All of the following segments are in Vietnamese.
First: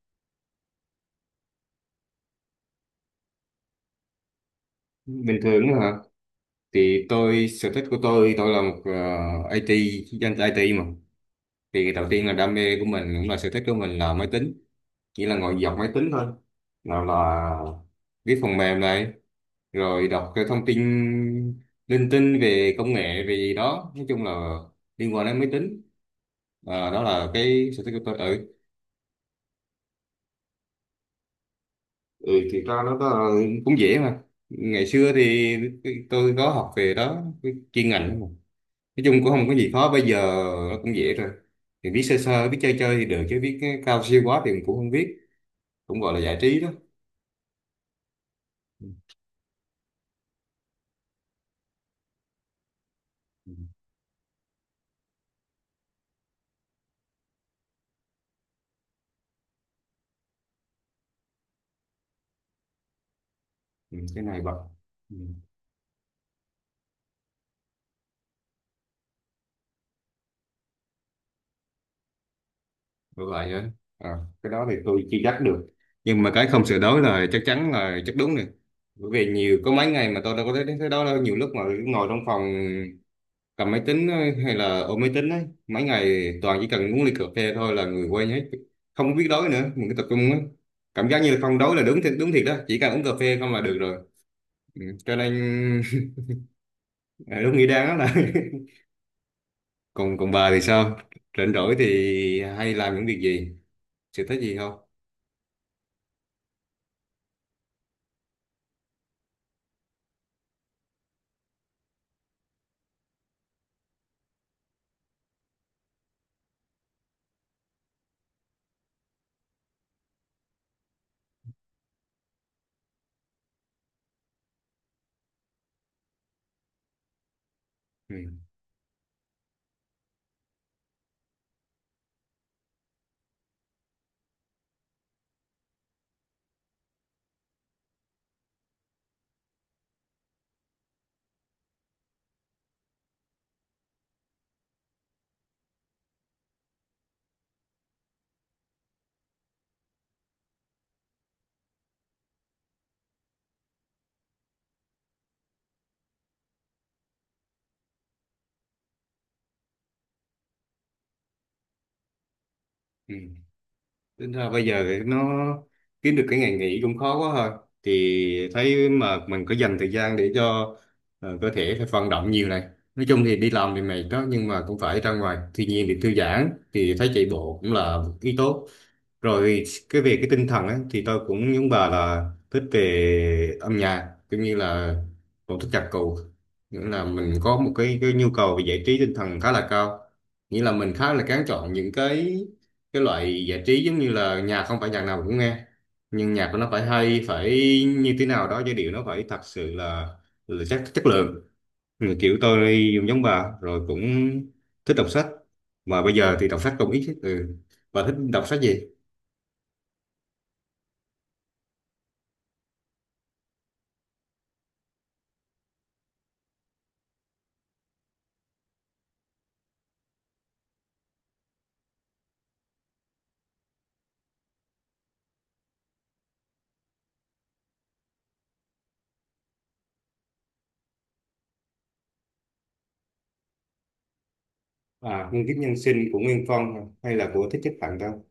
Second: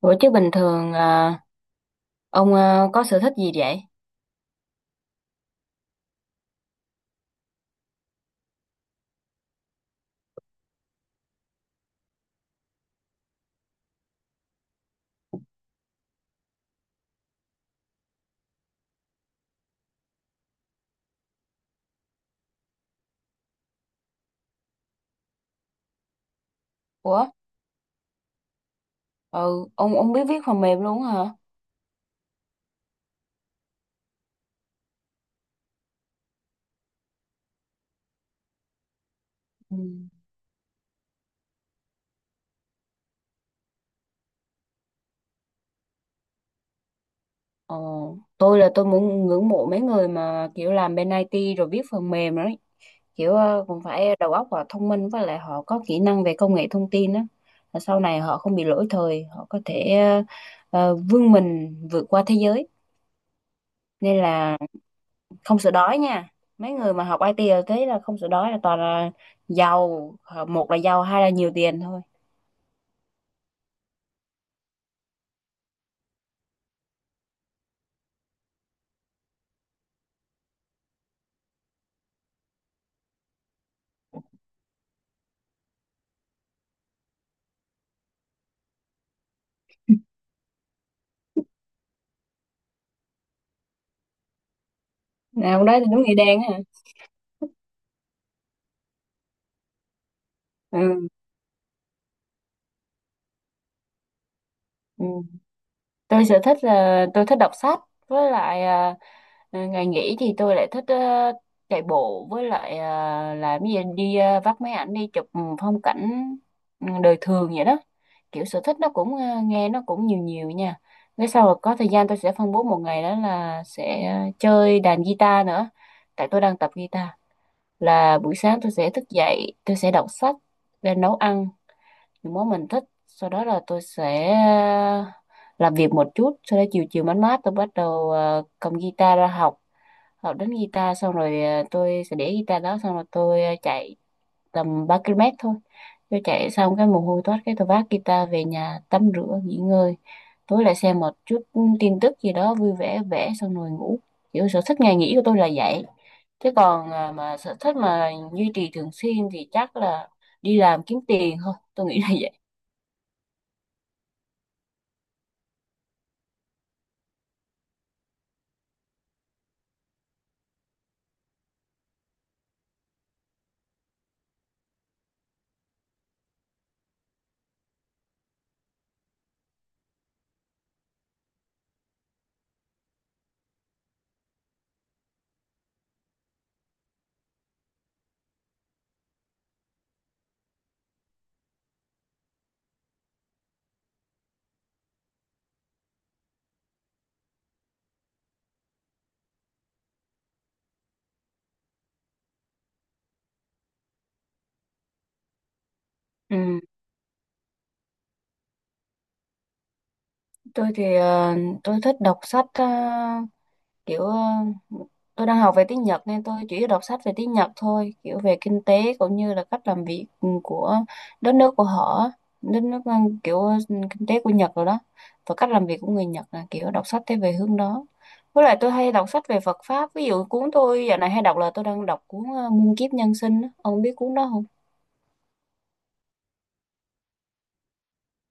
Ủa chứ bình thường ông có sở thích gì vậy? Bình thường đó hả? Thì tôi, sở thích của tôi là một IT, dân IT mà. Thì đầu tiên là đam mê của mình cũng là sở thích của mình là máy tính, chỉ là ngồi dọc máy tính thôi, nào là viết phần mềm này, rồi đọc cái thông tin linh tinh về công nghệ về gì đó, nói chung là liên quan đến máy tính. Đó Ủa, là cái sở thích của tôi, ừ. ừ, ông biết viết phần mềm luôn hả? Ừ thì ra nó có, cũng dễ mà. Ngày xưa thì tôi có học về đó, cái chuyên ngành đó mà. Nói chung cũng không có gì Ừ. khó, bây giờ nó cũng dễ rồi, thì biết sơ sơ biết chơi chơi thì được, chứ biết cái cao siêu quá thì mình cũng không biết, cũng gọi là giải trí đó. Ồ, tôi là tôi Ừ. muốn ngưỡng mộ mấy người mà kiểu làm bên IT rồi viết phần mềm đấy. Kiểu Ừ. Cũng phải đầu óc và thông minh với lại họ có kỹ năng về công nghệ thông tin đó. Là sau này họ không bị lỗi thời, họ có thể vươn mình vượt qua thế giới. Ừ. Nên Cái này là bật. Ừ. không sợ đói nha. Mấy người mà học IT là thế là không sợ đói là toàn là giàu, một là giàu, hai là nhiều tiền thôi. Được lại á. à, cái đó thì tôi chưa chắc được, nhưng mà cái không sửa đổi là chắc chắn, là chắc đúng rồi. Bởi vì nhiều có mấy ngày mà tôi đâu có thấy thấy đó đâu, nhiều lúc mà ngồi trong phòng cầm máy tính ấy, hay là ôm máy tính ấy mấy ngày, toàn chỉ cần uống ly cà phê thôi là người quên hết, không có biết đói nữa, mình cứ tập trung ấy. Cảm giác như là không đói là đúng thiệt đó, chỉ cần uống cà phê không là được rồi. Ừ, cho nên Nào đó thì đúng nghĩa đen á hả. ờ, đúng nghĩa đáng lắm là. còn còn bà thì sao? Ừ. Rảnh rỗi thì hay làm những việc gì, sở thích gì không? Ừ. Tôi sở thích là tôi thích đọc sách với lại ngày nghỉ thì tôi lại thích chạy bộ với lại làm cái gì đi vắt máy ảnh đi chụp phong cảnh, đời thường vậy đó. Kiểu sở thích nó cũng nghe nó cũng nhiều nhiều nha. Cái sau rồi có thời gian tôi sẽ phân bố một ngày đó là sẽ chơi đàn guitar nữa, tại tôi đang tập guitar. Ừ. Là buổi sáng tôi sẽ thức dậy tôi sẽ đọc sách và nấu ăn những món mình thích, sau đó là tôi sẽ làm việc một chút, sau đó chiều chiều mát mát tôi bắt đầu cầm guitar ra học. Học đến guitar xong rồi tôi sẽ để guitar đó xong rồi tôi chạy tầm 3 km thôi. Tôi chạy xong cái mồ hôi toát cái tôi vác guitar về nhà tắm rửa nghỉ ngơi, tối lại xem một chút tin tức gì đó vui vẻ vẽ xong rồi ngủ. Kiểu sở thích ngày nghỉ của tôi là vậy. Thế còn mà sở thích mà duy trì thường xuyên thì chắc là đi làm kiếm tiền thôi, tôi nghĩ là vậy. Ừ. Tính ra bây giờ thì nó kiếm được cái ngày nghỉ cũng khó quá thôi. Thì thấy mà mình có dành thời gian để cho cơ thể phải vận động nhiều này. Nói chung thì đi làm thì mệt đó, nhưng mà cũng phải ra ngoài thiên nhiên để thư giãn, thì thấy chạy bộ cũng là một ý tốt rồi. Cái về cái tinh thần á, thì tôi cũng giống bà là thích về âm nhạc, cũng như là cũng thích nhạc cụ. Nghĩa là mình có một cái nhu cầu về giải trí tinh thần khá là cao. Nghĩa là mình khá là kén chọn những cái loại giải trí, giống như là nhạc không phải nhạc nào cũng nghe, nhưng nhạc của nó phải hay, phải như thế nào đó, giai điệu nó phải thật sự là chất, chất lượng. Ừ, kiểu tôi giống bà rồi, cũng thích đọc sách, mà bây giờ thì đọc Ừ. sách cũng ít. Ừ. Bà thích đọc sách gì? Tôi thì tôi thích đọc sách kiểu tôi đang học về tiếng Nhật nên tôi chỉ đọc sách về tiếng Nhật thôi, kiểu về kinh tế cũng như là cách làm việc, của đất nước của họ. Đất nước kiểu kinh tế của Nhật rồi đó, và cách làm việc của người Nhật, là kiểu đọc sách thế về hướng đó. Với lại tôi hay đọc sách về Phật pháp, ví dụ cuốn tôi dạo này hay đọc là tôi đang đọc cuốn Muôn Kiếp Nhân Sinh á. Ông biết cuốn đó không? Nguyên kiếp nhân sinh của Nguyên Phong, hay là của Thích Nhất Hạnh đâu?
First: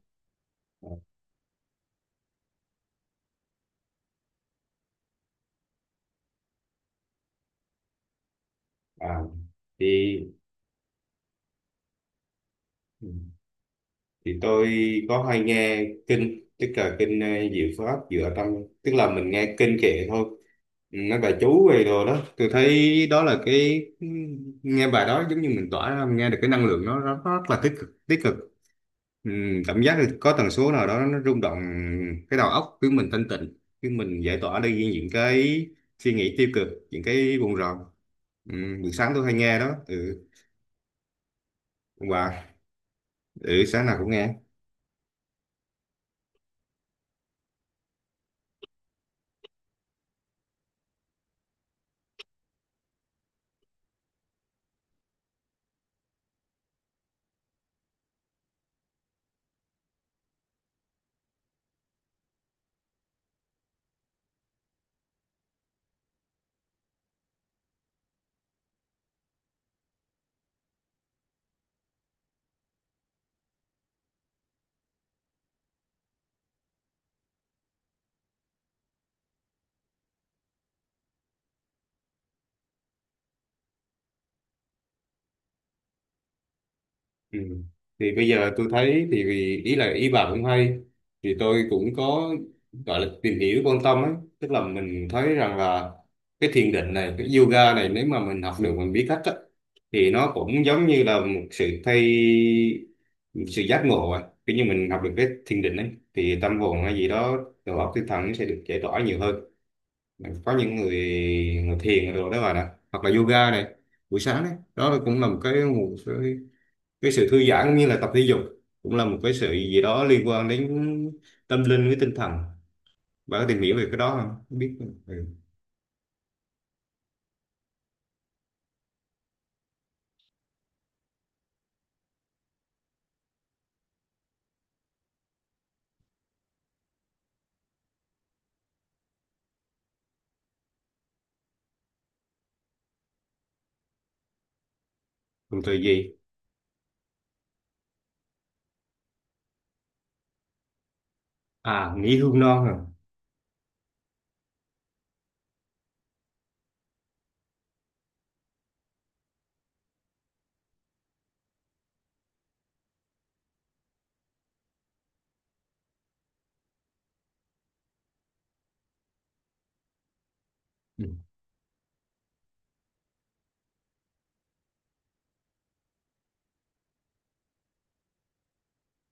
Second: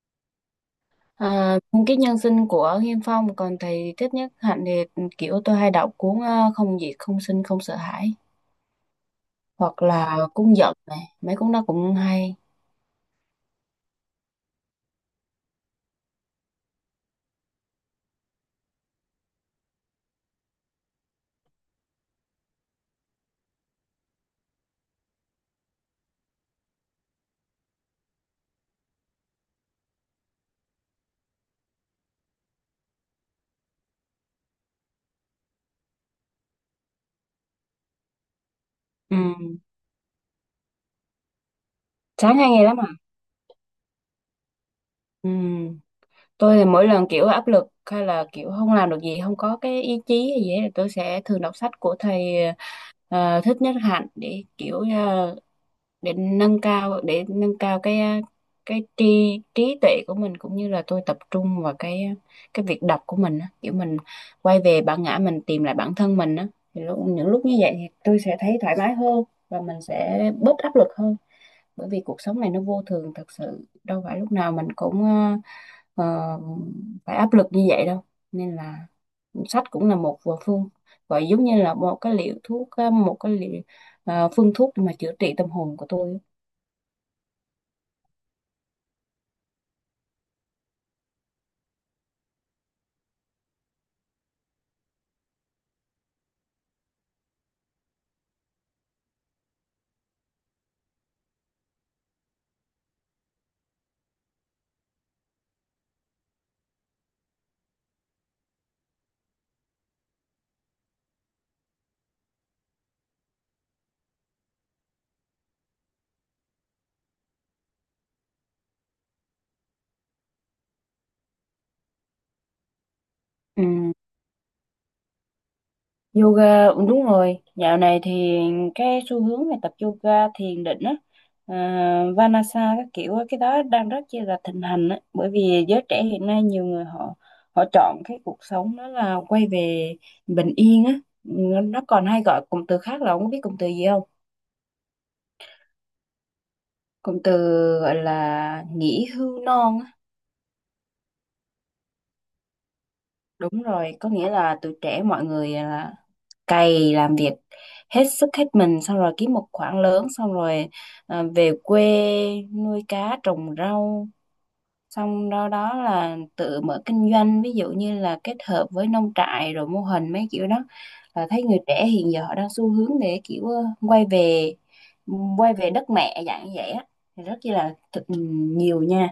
à, À, cái nhân sinh của Nghiêm Phong, còn thầy Thích Nhất Hạnh thì kiểu tôi hay đọc cuốn Không Diệt Không Sinh Không Sợ Hãi, à, hoặc thì là cuốn Giận này, mấy cuốn đó cũng hay. thì tôi có hay nghe kinh, tức là kinh Diệu Pháp Dựa Tâm, tức là mình nghe kinh kệ thôi. Ừ, nói bà chú về đồ đó, tôi thấy đó là cái nghe bài đó giống như mình tỏa ra, nghe được cái năng lượng nó rất là tích cực, tích cực. Ừ, cảm giác là có tần số nào đó nó rung động cái đầu óc, khiến mình thanh tịnh, khiến mình giải tỏa đi những cái suy nghĩ tiêu cực, những cái buồn rầu. Ừ, buổi sáng Ừ. tôi hay nghe đó. Ừ, còn Sáng bà? hay nghe lắm à? Ừ, sáng nào cũng nghe. Ừ. Tôi thì mỗi lần kiểu áp lực hay là kiểu không làm được gì, không có cái ý chí hay gì hết, thì tôi sẽ thường đọc sách của thầy Thích Nhất Hạnh để kiểu để nâng cao, cái cái trí trí tuệ của mình, cũng như là tôi tập trung vào cái cái việc đọc của mình á, kiểu mình quay về bản ngã mình, tìm lại bản thân mình á. Thì lúc, những lúc như vậy thì tôi sẽ thấy thoải mái hơn và mình sẽ bớt áp lực hơn, bởi vì cuộc sống này nó vô thường thật sự, đâu phải lúc nào mình cũng ờ, phải áp lực như vậy đâu. Nên là sách cũng là một phương, gọi giống như là một cái liệu thuốc, một cái liệu phương thuốc để mà chữa trị tâm hồn của tôi á. Ừ. Thì bây giờ tôi thấy thì ý là ý bà cũng hay, thì tôi cũng có gọi là tìm hiểu quan tâm ấy. Tức là mình thấy rằng là cái thiền định này, cái yoga này, nếu mà mình học được, mình biết cách á, thì nó cũng giống như là một sự giác ngộ. À, kiểu như mình học được cái thiền định ấy thì tâm hồn hay gì đó, đầu óc tinh thần nó sẽ được giải tỏa nhiều hơn. Có những người, người thiền rồi đó bà nè, hoặc là yoga này, buổi sáng đấy đó là cũng là một cái sự thư giãn, cũng như là tập thể dục, cũng là một cái sự gì đó liên quan đến tâm linh với tinh thần. Bạn có tìm Ừ, hiểu về cái đó không? Không biết. Ừ. yoga, đúng rồi, dạo này thì cái xu hướng về tập yoga thiền định á, Vanasa các kiểu á, cái đó đang rất chi là thịnh hành á, bởi vì giới trẻ hiện nay nhiều người họ, họ chọn cái cuộc sống đó là quay về bình yên á. Ừ, nó còn hay gọi cụm từ khác, là ông có biết cụm từ gì không? Còn thời gì? Cụm từ gọi là nghỉ hưu non á. À, nghỉ hưu non à? Đúng rồi, có nghĩa là tuổi trẻ mọi người là cày làm việc hết sức hết mình xong rồi kiếm một khoản lớn, xong rồi về quê nuôi cá trồng rau, xong đó đó là tự mở kinh doanh, ví dụ như là kết hợp với nông trại rồi mô hình mấy kiểu đó. Ừ. Là thấy người trẻ hiện giờ họ đang xu hướng để kiểu quay về, quay về đất mẹ dạng như vậy á. Thì rất là nhiều nha.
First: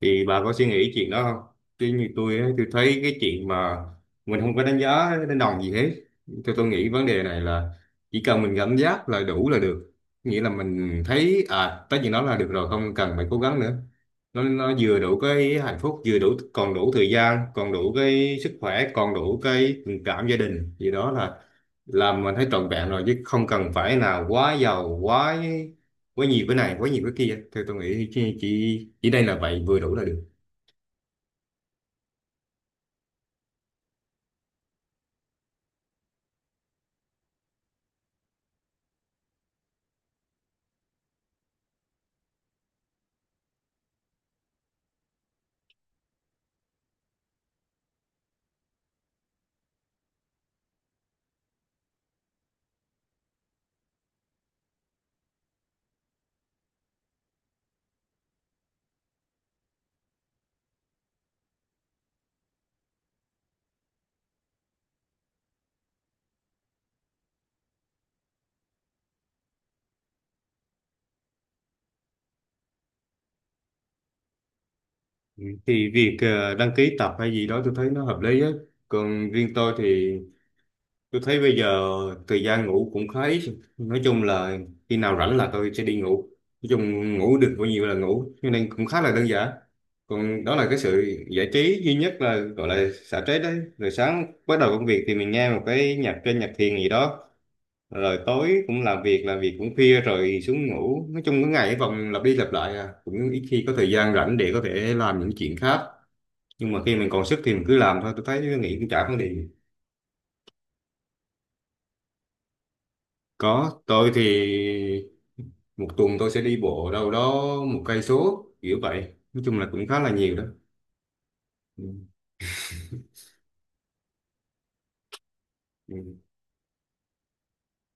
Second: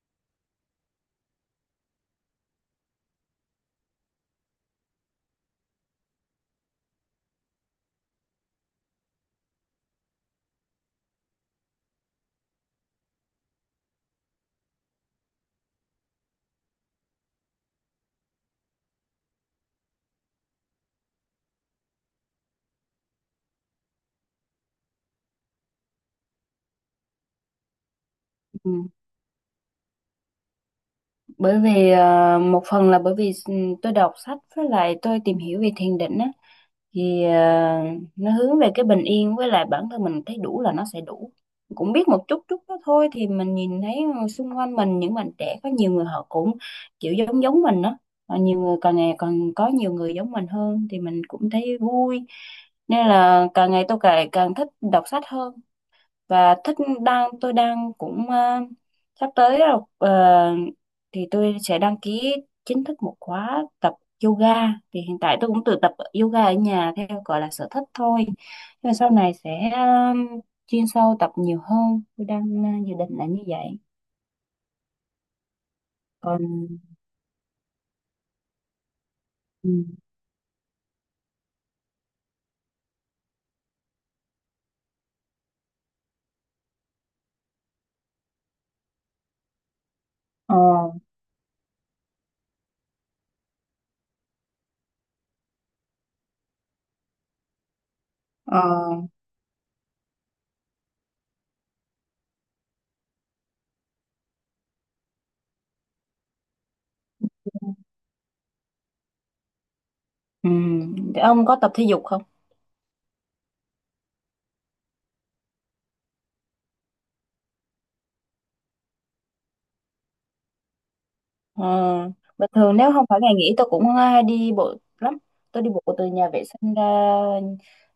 Thì bà có suy nghĩ chuyện đó không? Chứ như tôi ấy, tôi thấy cái chuyện mà mình không có đánh giá đánh đồng gì hết. Tôi nghĩ vấn đề này là chỉ cần mình cảm giác là đủ là được. Nghĩa là mình thấy à tới chuyện đó là được rồi, không cần phải cố gắng nữa. Nó vừa đủ cái hạnh phúc, vừa đủ, còn đủ thời gian, còn đủ cái sức khỏe, còn đủ cái tình cảm gia đình gì đó là làm mình thấy trọn vẹn rồi, chứ không cần phải là quá giàu, quá quá nhiều cái này, quá nhiều cái kia. Thì tôi nghĩ chỉ chỉ, Ừ, chỉ đây là vậy, vừa đủ là được. bởi vì một phần là bởi vì tôi đọc sách với lại tôi tìm hiểu về thiền định á, thì nó hướng về cái bình yên, với lại bản thân mình thấy đủ là nó sẽ đủ. Cũng biết một chút chút đó thôi, thì mình nhìn thấy xung quanh mình những bạn trẻ có nhiều người họ cũng kiểu giống giống mình đó, và nhiều người càng ngày còn có nhiều người giống mình hơn thì mình cũng thấy vui. Nên là càng ngày tôi càng càng thích đọc sách hơn và thích, tôi đang cũng sắp tới rồi, thì tôi sẽ đăng ký chính thức một khóa tập yoga. Thì hiện tại tôi cũng tự tập yoga ở nhà, theo gọi là sở thích thôi, nhưng mà sau này sẽ chuyên sâu tập nhiều hơn, tôi đang dự định là như vậy. Ừ, thì việc Còn. Đăng ký tập hay gì đó tôi thấy nó hợp lý á. Còn riêng Ừ. tôi thì tôi thấy bây giờ thời gian ngủ cũng khá ít, nói chung là khi nào rảnh là tôi sẽ đi ngủ, nói chung ngủ được bao nhiêu là ngủ, cho nên cũng khá là đơn giản. Còn đó ờ là cái sự giải trí duy nhất, là gọi là xả stress đấy, rồi sáng bắt đầu công việc thì mình nghe một cái nhạc trên, nhạc thiền gì đó, rồi ờ tối cũng làm việc, làm việc cũng khuya rồi xuống ngủ. Nói chung cái ngày cái vòng lặp đi lặp lại à, cũng ít khi có thời gian rảnh để có thể làm những chuyện khác, nhưng mà khi mình còn sức thì mình cứ làm thôi, tôi thấy nghĩ cũng chả vấn đề gì. ừ. Thì ông có tập thể dục không? Có, tôi thì một tuần tôi sẽ đi bộ đâu đó 1 cây số kiểu vậy, nói chung là cũng khá là nhiều đó. Ờ, Ừ. bình thường nếu không phải ngày nghỉ tôi cũng hay đi bộ lắm. Tôi đi Ừ. bộ từ nhà vệ sinh ra,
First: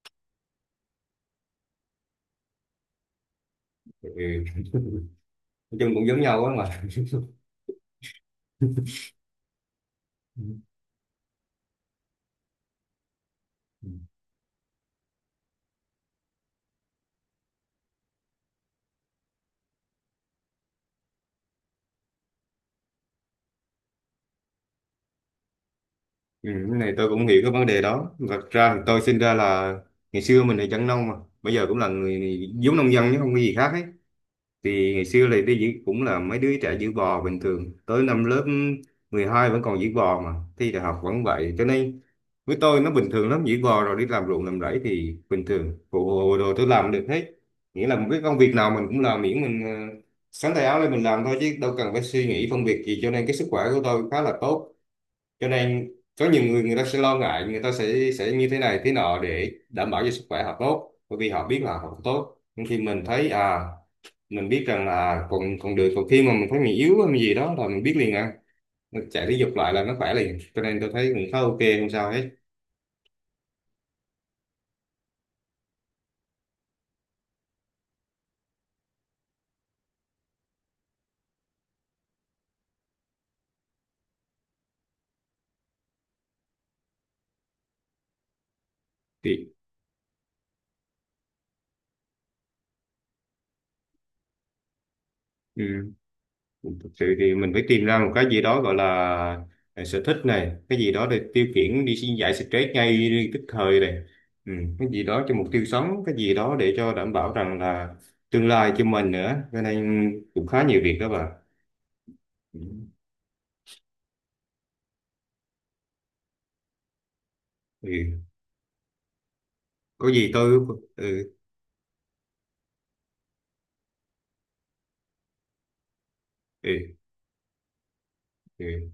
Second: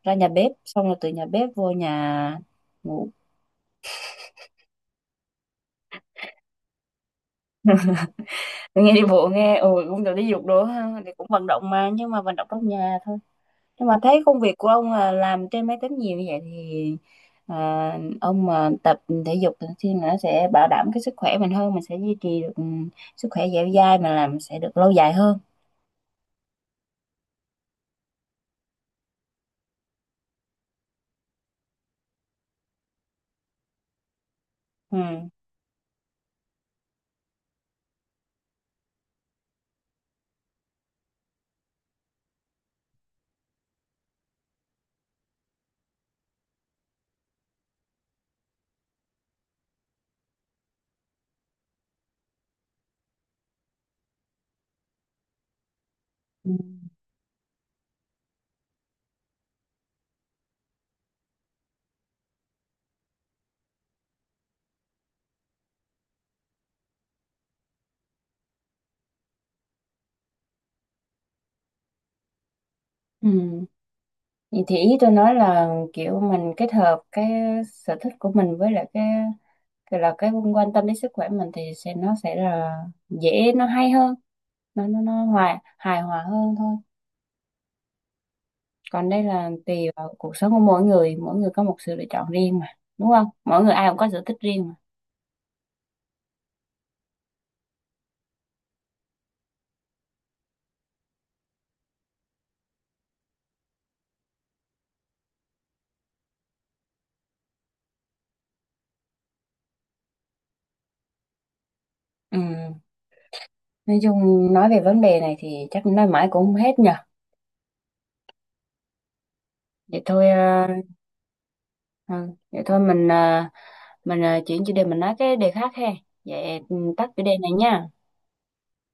ra nhà bếp, xong rồi từ nhà bếp vô nhà ngủ. nói chung cũng giống nhau á mà. Tôi nghe đi bộ nghe, ừ, cũng được đi dục đồ ha, thì cũng vận động mà, nhưng mà vận động trong nhà thôi. Nhưng Ừ. mà thấy công việc của ông là làm trên máy tính nhiều như vậy thì ông mà tập thể dục thường xuyên là nó sẽ bảo đảm cái sức khỏe mình hơn, mình sẽ duy trì được, sức khỏe dẻo dai mà làm sẽ được lâu dài hơn. Ừ, cái này tôi cũng hiểu cái vấn đề đó. Thật ra thì tôi sinh ra là, ngày xưa mình là dân nông mà, bây giờ cũng là người giống nông dân chứ không có gì khác ấy. Thì Ừ. ngày xưa là đi giữ cũng là mấy đứa trẻ giữ bò bình thường, tới năm lớp 12 vẫn còn giữ bò mà, thi đại học vẫn vậy. Cho nên với tôi nó bình thường lắm, giữ bò rồi đi làm ruộng làm rẫy thì bình thường, phụ đồ tôi làm được hết. Nghĩa là một cái công việc nào mình cũng làm, miễn mình xắn tay áo lên mình làm thôi, chứ đâu cần phải suy nghĩ phân biệt gì, cho nên cái sức khỏe của tôi khá là tốt. Cho nên có nhiều Ừ. người, người ta sẽ lo ngại, người ta sẽ như thế này thế nọ để đảm bảo cho sức khỏe họ tốt, bởi vì họ biết là họ tốt. Nhưng khi mình thấy à, mình biết rằng là còn còn được, còn khi mà mình thấy mình yếu hay gì đó là mình biết liền à, mình chạy thể dục lại là nó khỏe liền, cho nên tôi thấy cũng khá ok, không sao hết. Ừ. Vậy thì ý tôi nói là kiểu mình kết hợp cái sở thích của mình với lại cái là cái quan tâm đến sức khỏe mình thì sẽ, nó sẽ là dễ, nó hay hơn, nó hòa hài hòa hơn thôi. Còn đây là Thì tùy vào cuộc sống của mỗi người, mỗi người có một sự lựa chọn riêng mà, đúng không? Mỗi người ai cũng có sở thích riêng mà. ừ. Thực sự thì mình phải tìm ra một cái gì đó gọi là sở thích này, cái gì đó để tiêu khiển đi xin giải stress ngay tức thời này. Ừ, cái gì đó cho mục tiêu sống, cái gì đó để cho đảm bảo rằng là tương lai cho mình nữa, cho nên cũng khá nhiều việc đó bà. Ừ. Ừ. Nói chung, nói về vấn đề này thì chắc nói mãi cũng không hết nhờ. Ừ. Vậy Có thôi gì tôi ừ. ừ, vậy thôi mình mình chuyển chủ đề, mình nói cái đề khác ha. Vậy Ừ. Tắt chủ đề này nha. Ừ.